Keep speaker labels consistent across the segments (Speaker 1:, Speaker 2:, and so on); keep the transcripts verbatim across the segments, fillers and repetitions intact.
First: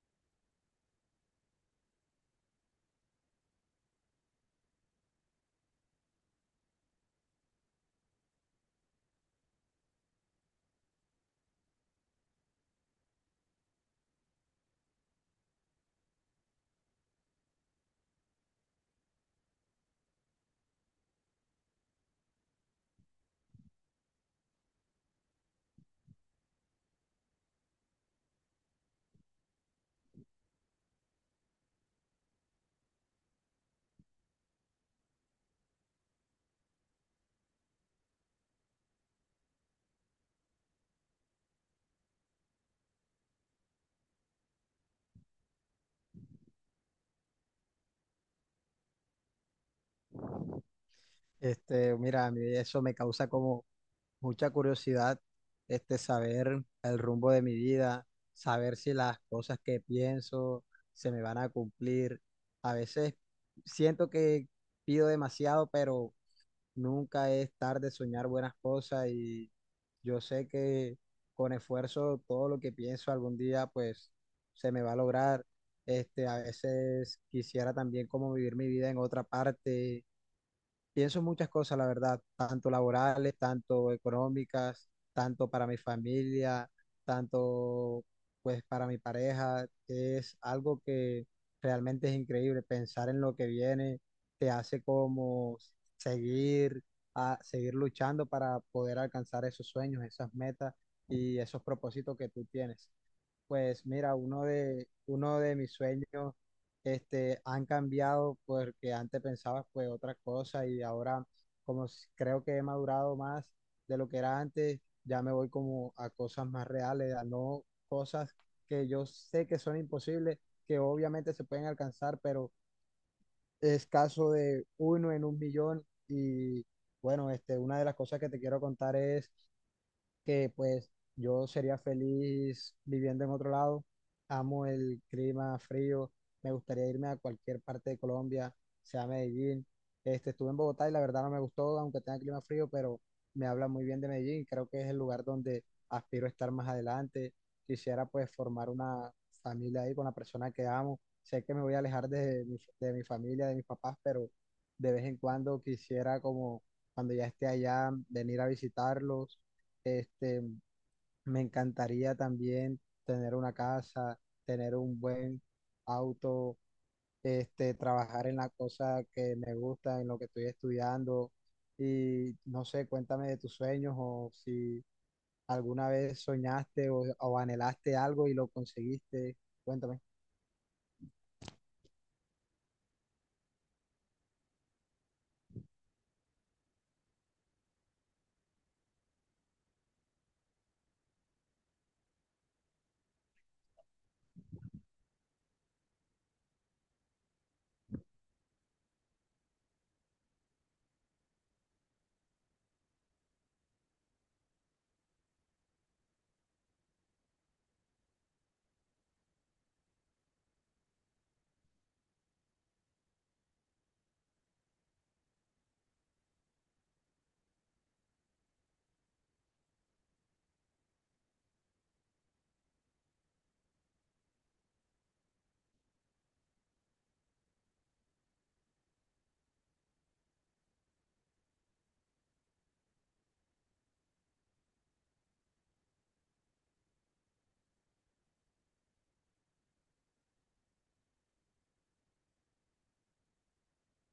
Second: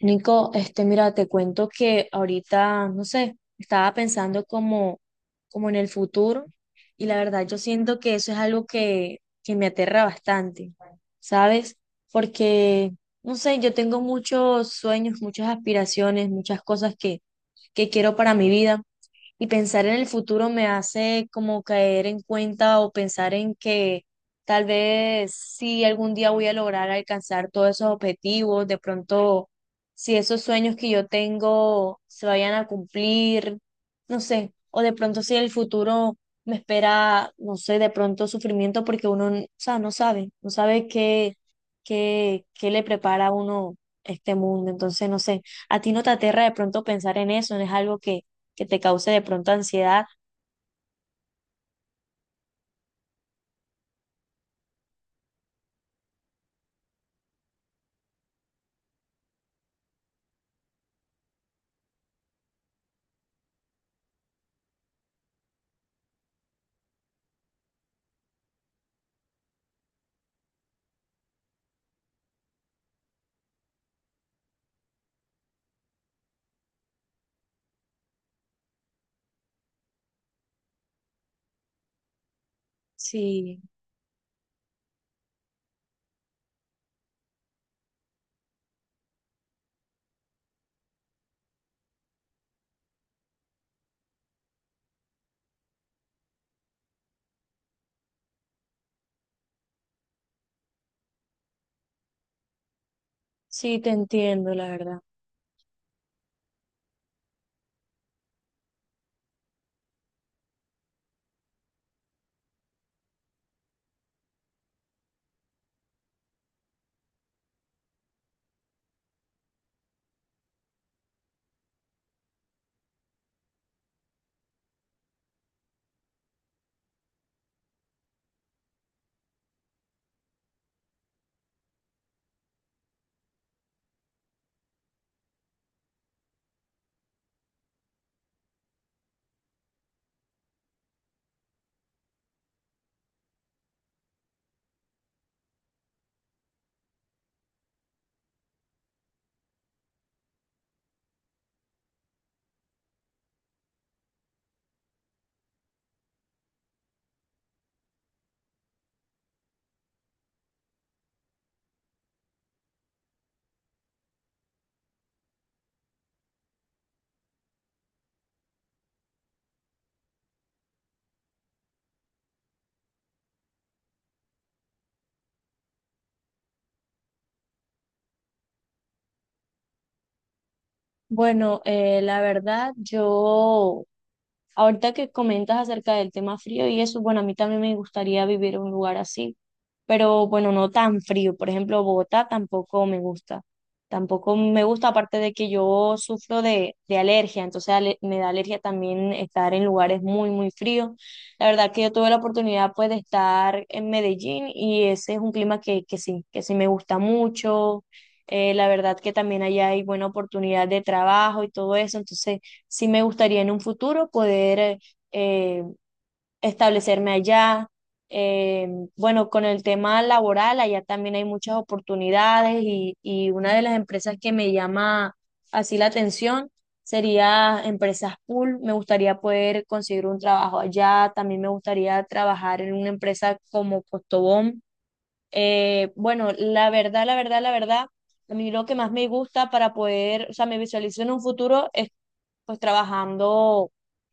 Speaker 1: Nico, este, mira, te cuento que ahorita, no sé, estaba pensando como, como en el futuro y la verdad yo siento que eso es algo que, que me aterra bastante, ¿sabes? Porque, no sé, yo tengo muchos sueños, muchas aspiraciones, muchas cosas que, que quiero para mi vida y pensar en el futuro me hace como caer en cuenta o pensar en que tal vez si algún día voy a lograr alcanzar todos esos objetivos, de pronto si esos sueños que yo tengo se vayan a cumplir, no sé, o de pronto si el futuro me espera, no sé, de pronto sufrimiento porque uno, o sea, no sabe, no sabe qué, qué, qué le prepara a uno este mundo, entonces no sé, a ti no te aterra de pronto pensar en eso, no es algo que te cause de pronto ansiedad.
Speaker 2: Este, mira, a mí eso me causa como mucha curiosidad, este, saber el rumbo de mi vida, saber si las cosas que pienso se me van a cumplir. A veces siento que pido demasiado, pero nunca es tarde soñar buenas cosas y yo sé que con esfuerzo todo lo que pienso algún día, pues, se me va a lograr. Este, a veces quisiera también como vivir mi vida en otra parte. Pienso muchas cosas, la verdad, tanto laborales,
Speaker 1: Sí,
Speaker 2: tanto económicas, tanto para mi familia, tanto pues para mi pareja. Es algo que realmente es increíble. Pensar en lo que viene te hace como seguir a seguir luchando para poder alcanzar esos sueños, esas metas y esos propósitos que tú tienes.
Speaker 1: sí,
Speaker 2: Pues
Speaker 1: te
Speaker 2: mira, uno
Speaker 1: entiendo, la
Speaker 2: de,
Speaker 1: verdad.
Speaker 2: uno de mis sueños este, han cambiado porque antes pensaba pues otra cosa y ahora como s- creo que he madurado más de lo que era antes, ya me voy como a cosas más reales, a no cosas que yo sé que son imposibles, que obviamente se pueden alcanzar, pero es caso de uno en un millón y bueno, este, una de las cosas que te quiero contar es que pues yo sería feliz viviendo en otro lado. Amo el clima frío, me gustaría irme a cualquier parte de Colombia, sea Medellín. Este, estuve en Bogotá y la verdad no me gustó, aunque tenga clima frío, pero me habla muy bien de Medellín. Creo que es el lugar donde aspiro a estar más adelante. Quisiera pues formar una familia ahí con la persona que amo. Sé que me voy a alejar de mi, de mi familia, de mis papás, pero de vez en cuando quisiera como cuando ya esté allá, venir a visitarlos. este, Me encantaría también tener una casa, tener un buen auto, este, trabajar en la cosa que me gusta, en lo que estoy estudiando. Y no sé, cuéntame de tus sueños o si alguna vez soñaste o, o anhelaste algo y lo conseguiste. Cuéntame.
Speaker 1: Bueno, eh, la verdad, yo, ahorita que comentas acerca del tema frío y eso, bueno, a mí también me gustaría vivir en un lugar así, pero bueno, no tan frío. Por ejemplo, Bogotá tampoco me gusta. Tampoco me gusta, aparte de que yo sufro de, de alergia, entonces ale- me da alergia también estar en lugares muy, muy fríos. La verdad que yo tuve la oportunidad pues de estar en Medellín y ese es un clima que, que sí, que sí me gusta mucho. Eh, la verdad que también allá hay buena oportunidad de trabajo y todo eso, entonces sí me gustaría en un futuro poder eh, eh, establecerme allá. Eh, bueno, con el tema laboral, allá también hay muchas oportunidades y, y una de las empresas que me llama así la atención sería Empresas Pool. Me gustaría poder conseguir un trabajo allá, también me gustaría trabajar en una empresa como Costobón. Eh, bueno, la verdad, la verdad, la verdad, a mí lo que más me gusta para poder, o sea, me visualizo en un futuro es pues trabajando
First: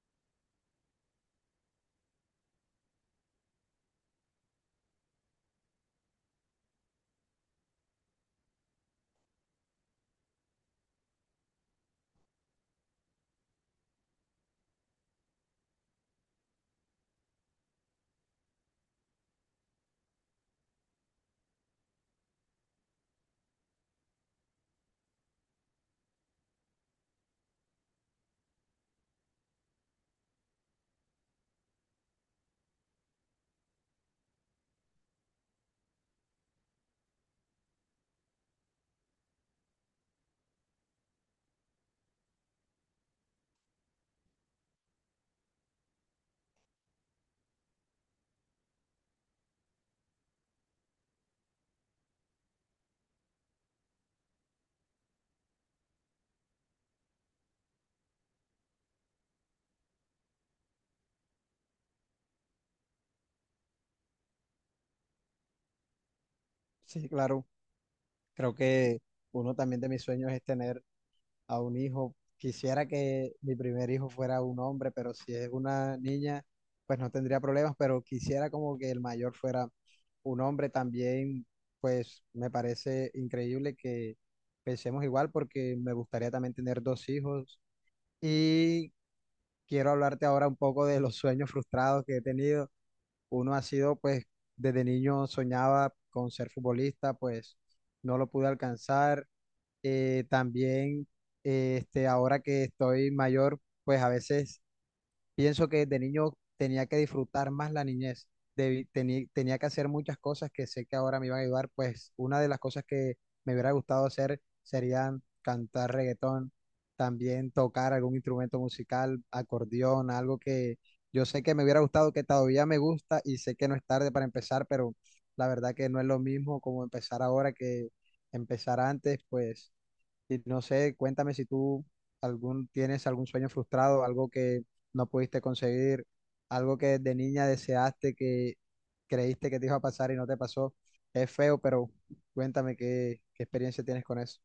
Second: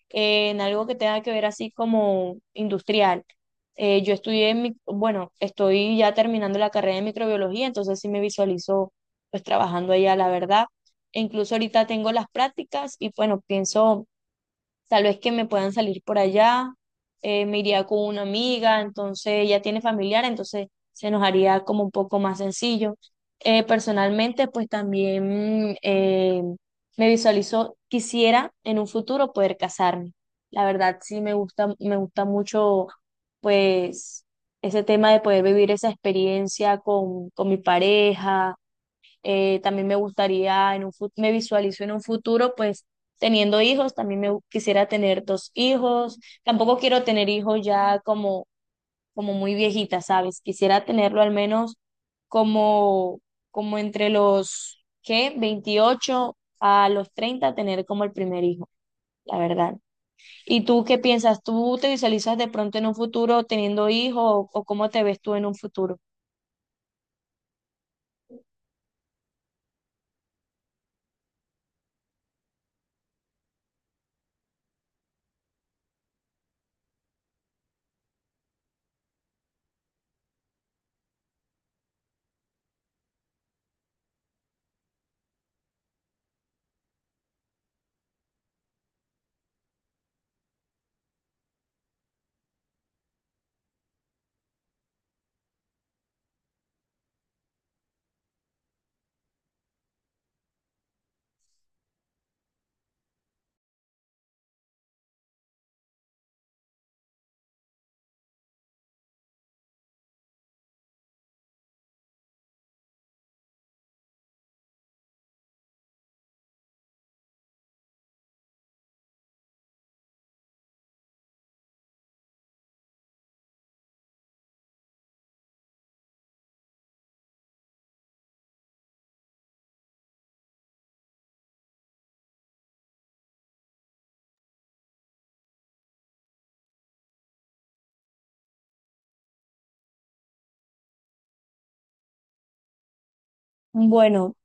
Speaker 1: eh, en algo que tenga que ver así como industrial. Eh, yo estudié, mi- bueno, estoy ya terminando la carrera de microbiología, entonces sí me visualizo pues trabajando allá, la verdad. E incluso ahorita tengo las prácticas y bueno, pienso tal vez que me puedan salir por allá, eh, me iría con una amiga, entonces ella tiene familiar, entonces se nos haría como un poco más sencillo. Eh, personalmente, pues también eh, me visualizo, quisiera en un futuro poder casarme. La verdad, sí me gusta, me gusta mucho, pues, ese tema de poder vivir esa experiencia con, con mi pareja. Eh, también me gustaría, en un, fut me visualizo en un futuro, pues teniendo hijos, también me gu- quisiera tener dos hijos. Tampoco quiero tener hijos ya como, como muy viejita, ¿sabes? Quisiera tenerlo al menos como, como entre los, ¿qué? veintiocho a los treinta, tener como el primer hijo, la verdad. ¿Y tú qué piensas? ¿Tú te visualizas de pronto en un futuro teniendo hijos o, o cómo te ves tú en un futuro?
Speaker 2: Sí, claro. Creo que uno también de mis sueños es tener a un hijo. Quisiera que mi primer hijo fuera un hombre, pero si es una niña, pues no tendría problemas, pero quisiera como que el mayor fuera un hombre también, pues me parece increíble que pensemos igual porque me gustaría también tener dos hijos y quiero hablarte ahora un poco de los sueños frustrados que he tenido. Uno ha sido, pues, desde niño soñaba con ser futbolista, pues no lo pude alcanzar. Eh, también, eh, este, ahora que estoy mayor, pues a veces pienso que de niño tenía que disfrutar más la niñez, debí- teni- tenía que hacer muchas cosas que sé que ahora me iban a ayudar, pues una de las cosas que me hubiera gustado hacer serían cantar reggaetón, también tocar algún instrumento musical, acordeón, algo que yo sé que me hubiera gustado, que todavía me gusta y sé que no es tarde para empezar, pero la verdad que no es lo mismo como empezar ahora que empezar antes, pues y no sé, cuéntame si tú algún, tienes algún sueño frustrado, algo que no pudiste conseguir, algo que de niña deseaste que creíste que te iba a pasar y no te pasó. Es feo, pero cuéntame qué, qué experiencia tienes con
Speaker 1: Bueno,
Speaker 2: eso.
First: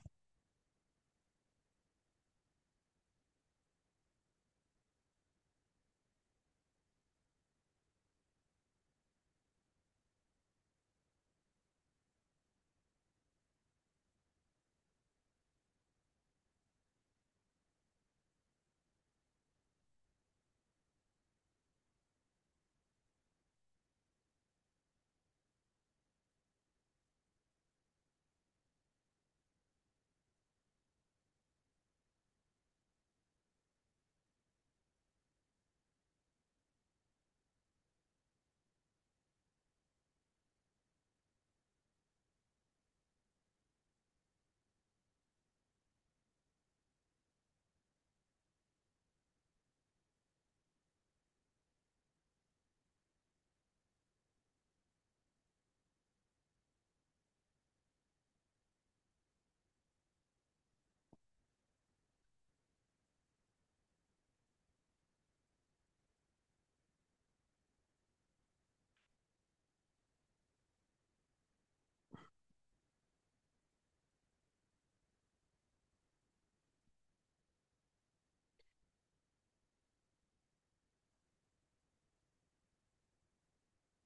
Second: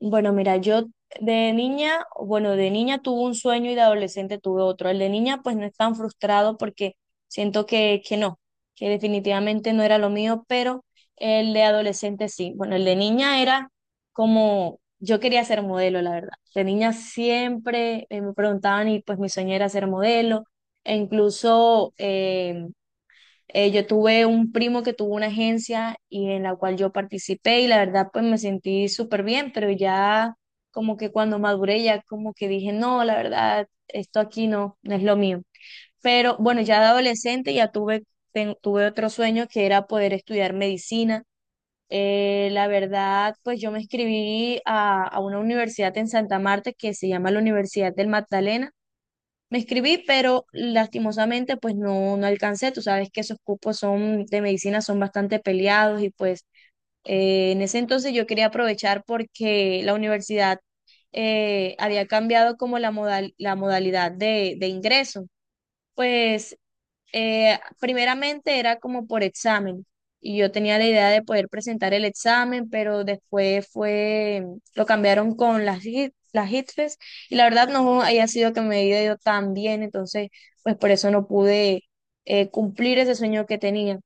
Speaker 1: Bueno, mira, yo de niña, bueno, de niña tuve un sueño y de adolescente tuve otro. El de niña, pues no es tan frustrado porque siento que, que no, que definitivamente no era lo mío, pero el de adolescente sí. Bueno, el de niña era como, yo quería ser modelo, la verdad. De niña siempre eh, me preguntaban y pues mi sueño era ser modelo. E incluso, eh, eh, yo tuve un primo que tuvo una agencia y en la cual yo participé y la verdad pues me sentí súper bien, pero ya como que cuando maduré ya como que dije, no, la verdad, esto aquí no, no es lo mío. Pero bueno, ya de adolescente ya tuve, ten- tuve otro sueño que era poder estudiar medicina. Eh, la verdad, pues yo me inscribí a, a una universidad en Santa Marta que se llama la Universidad del Magdalena, me inscribí, pero lastimosamente pues no, no alcancé. Tú sabes que esos cupos son de medicina son bastante peleados y pues eh, en ese entonces yo quería aprovechar porque la universidad eh, había cambiado como la modal- la modalidad de, de ingreso. Pues eh, primeramente era como por examen y yo tenía la idea de poder presentar el examen, pero después fue, lo cambiaron con las, hit- las hitres y la verdad no haya sido que me haya ido tan bien, entonces pues por eso no pude eh, cumplir ese sueño que tenía.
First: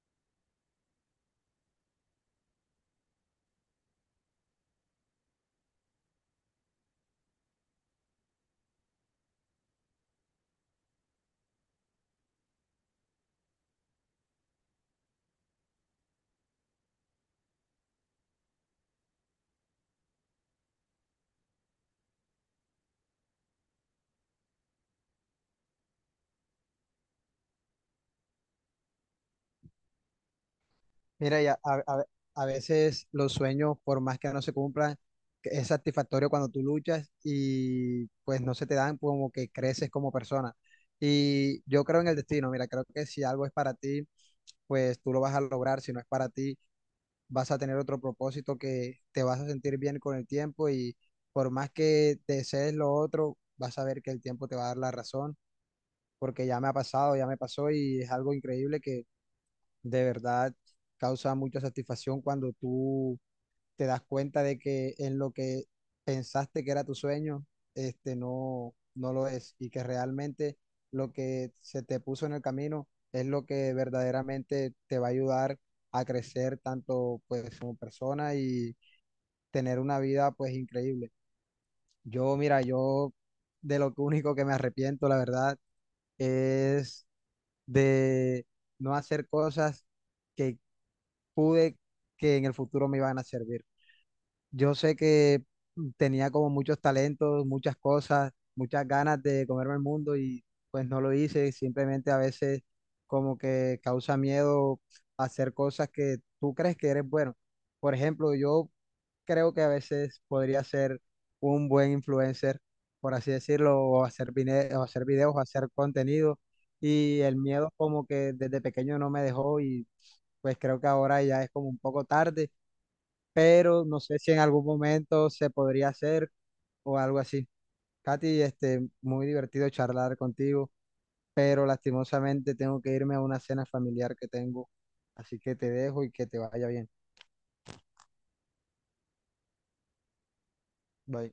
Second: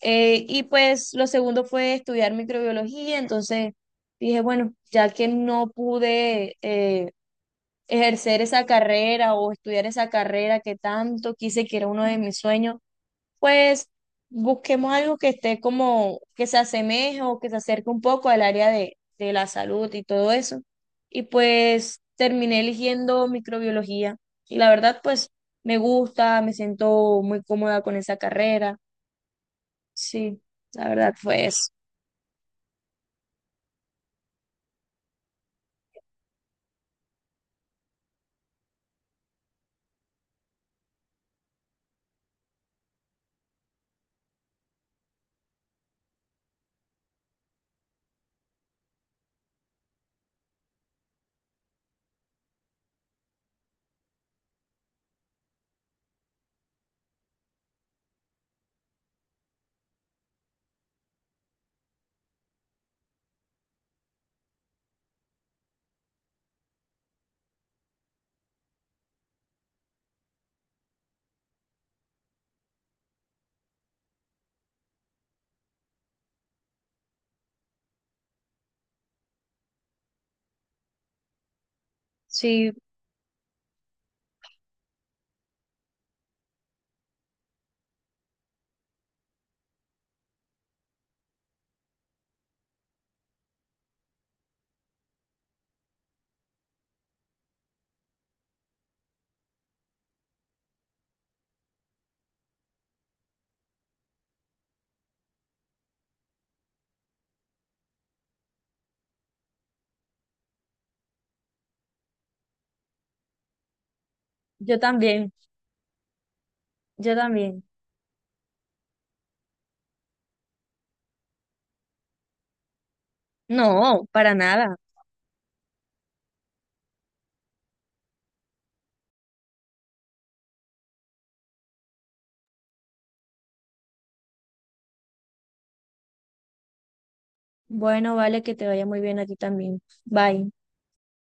Speaker 1: Eh, y pues lo segundo fue estudiar microbiología, entonces dije, bueno, ya que no pude... eh, ejercer esa carrera o estudiar esa carrera que tanto quise, que era uno de mis sueños, pues busquemos algo que esté como, que se asemeje o que se acerque un poco al área de, de la salud y todo eso. Y pues terminé eligiendo microbiología. Y la verdad, pues me gusta, me siento muy cómoda con esa carrera. Sí, la verdad
Speaker 2: Mira,
Speaker 1: fue
Speaker 2: ya,
Speaker 1: eso.
Speaker 2: a, a- a veces los sueños, por más que no se cumplan, que es satisfactorio cuando tú luchas y pues no se te dan como que creces como persona. Y yo creo en el destino, mira, creo que si algo es para ti, pues tú lo vas a lograr, si no es para ti vas a tener otro propósito que te vas a sentir bien con el tiempo y por más que desees lo otro, vas a ver que el tiempo te va a dar la razón, porque ya me ha pasado, ya me pasó y es algo increíble que de verdad causa mucha satisfacción cuando tú te das cuenta de que en lo que pensaste que era tu sueño, este no, no lo es y que realmente lo que se te puso en el camino es lo que verdaderamente te va a ayudar a crecer tanto pues como persona y tener una vida pues increíble. Yo, mira,
Speaker 1: Sí,
Speaker 2: yo de lo que único que me arrepiento, la verdad, es de no hacer cosas que pude que en el futuro me iban a servir. Yo sé que tenía como muchos talentos, muchas cosas, muchas ganas de comerme el mundo y pues no lo hice. Simplemente a veces como que causa miedo hacer cosas que tú crees que eres bueno. Por ejemplo, yo creo que a veces podría ser un buen influencer, por así decirlo, o hacer, vine-
Speaker 1: yo
Speaker 2: o hacer
Speaker 1: también,
Speaker 2: videos, o hacer contenido.
Speaker 1: yo
Speaker 2: Y el
Speaker 1: también.
Speaker 2: miedo como que desde pequeño no me dejó y pues creo que ahora ya es como un poco tarde pero no
Speaker 1: No,
Speaker 2: sé si
Speaker 1: para
Speaker 2: en algún
Speaker 1: nada.
Speaker 2: momento se podría hacer o algo así. Katy, este, muy divertido charlar contigo, pero lastimosamente tengo que irme a una cena familiar que tengo, así que te dejo y que te vaya bien.
Speaker 1: Bueno, vale, que te vaya muy bien a ti también. Bye.
Speaker 2: Bye.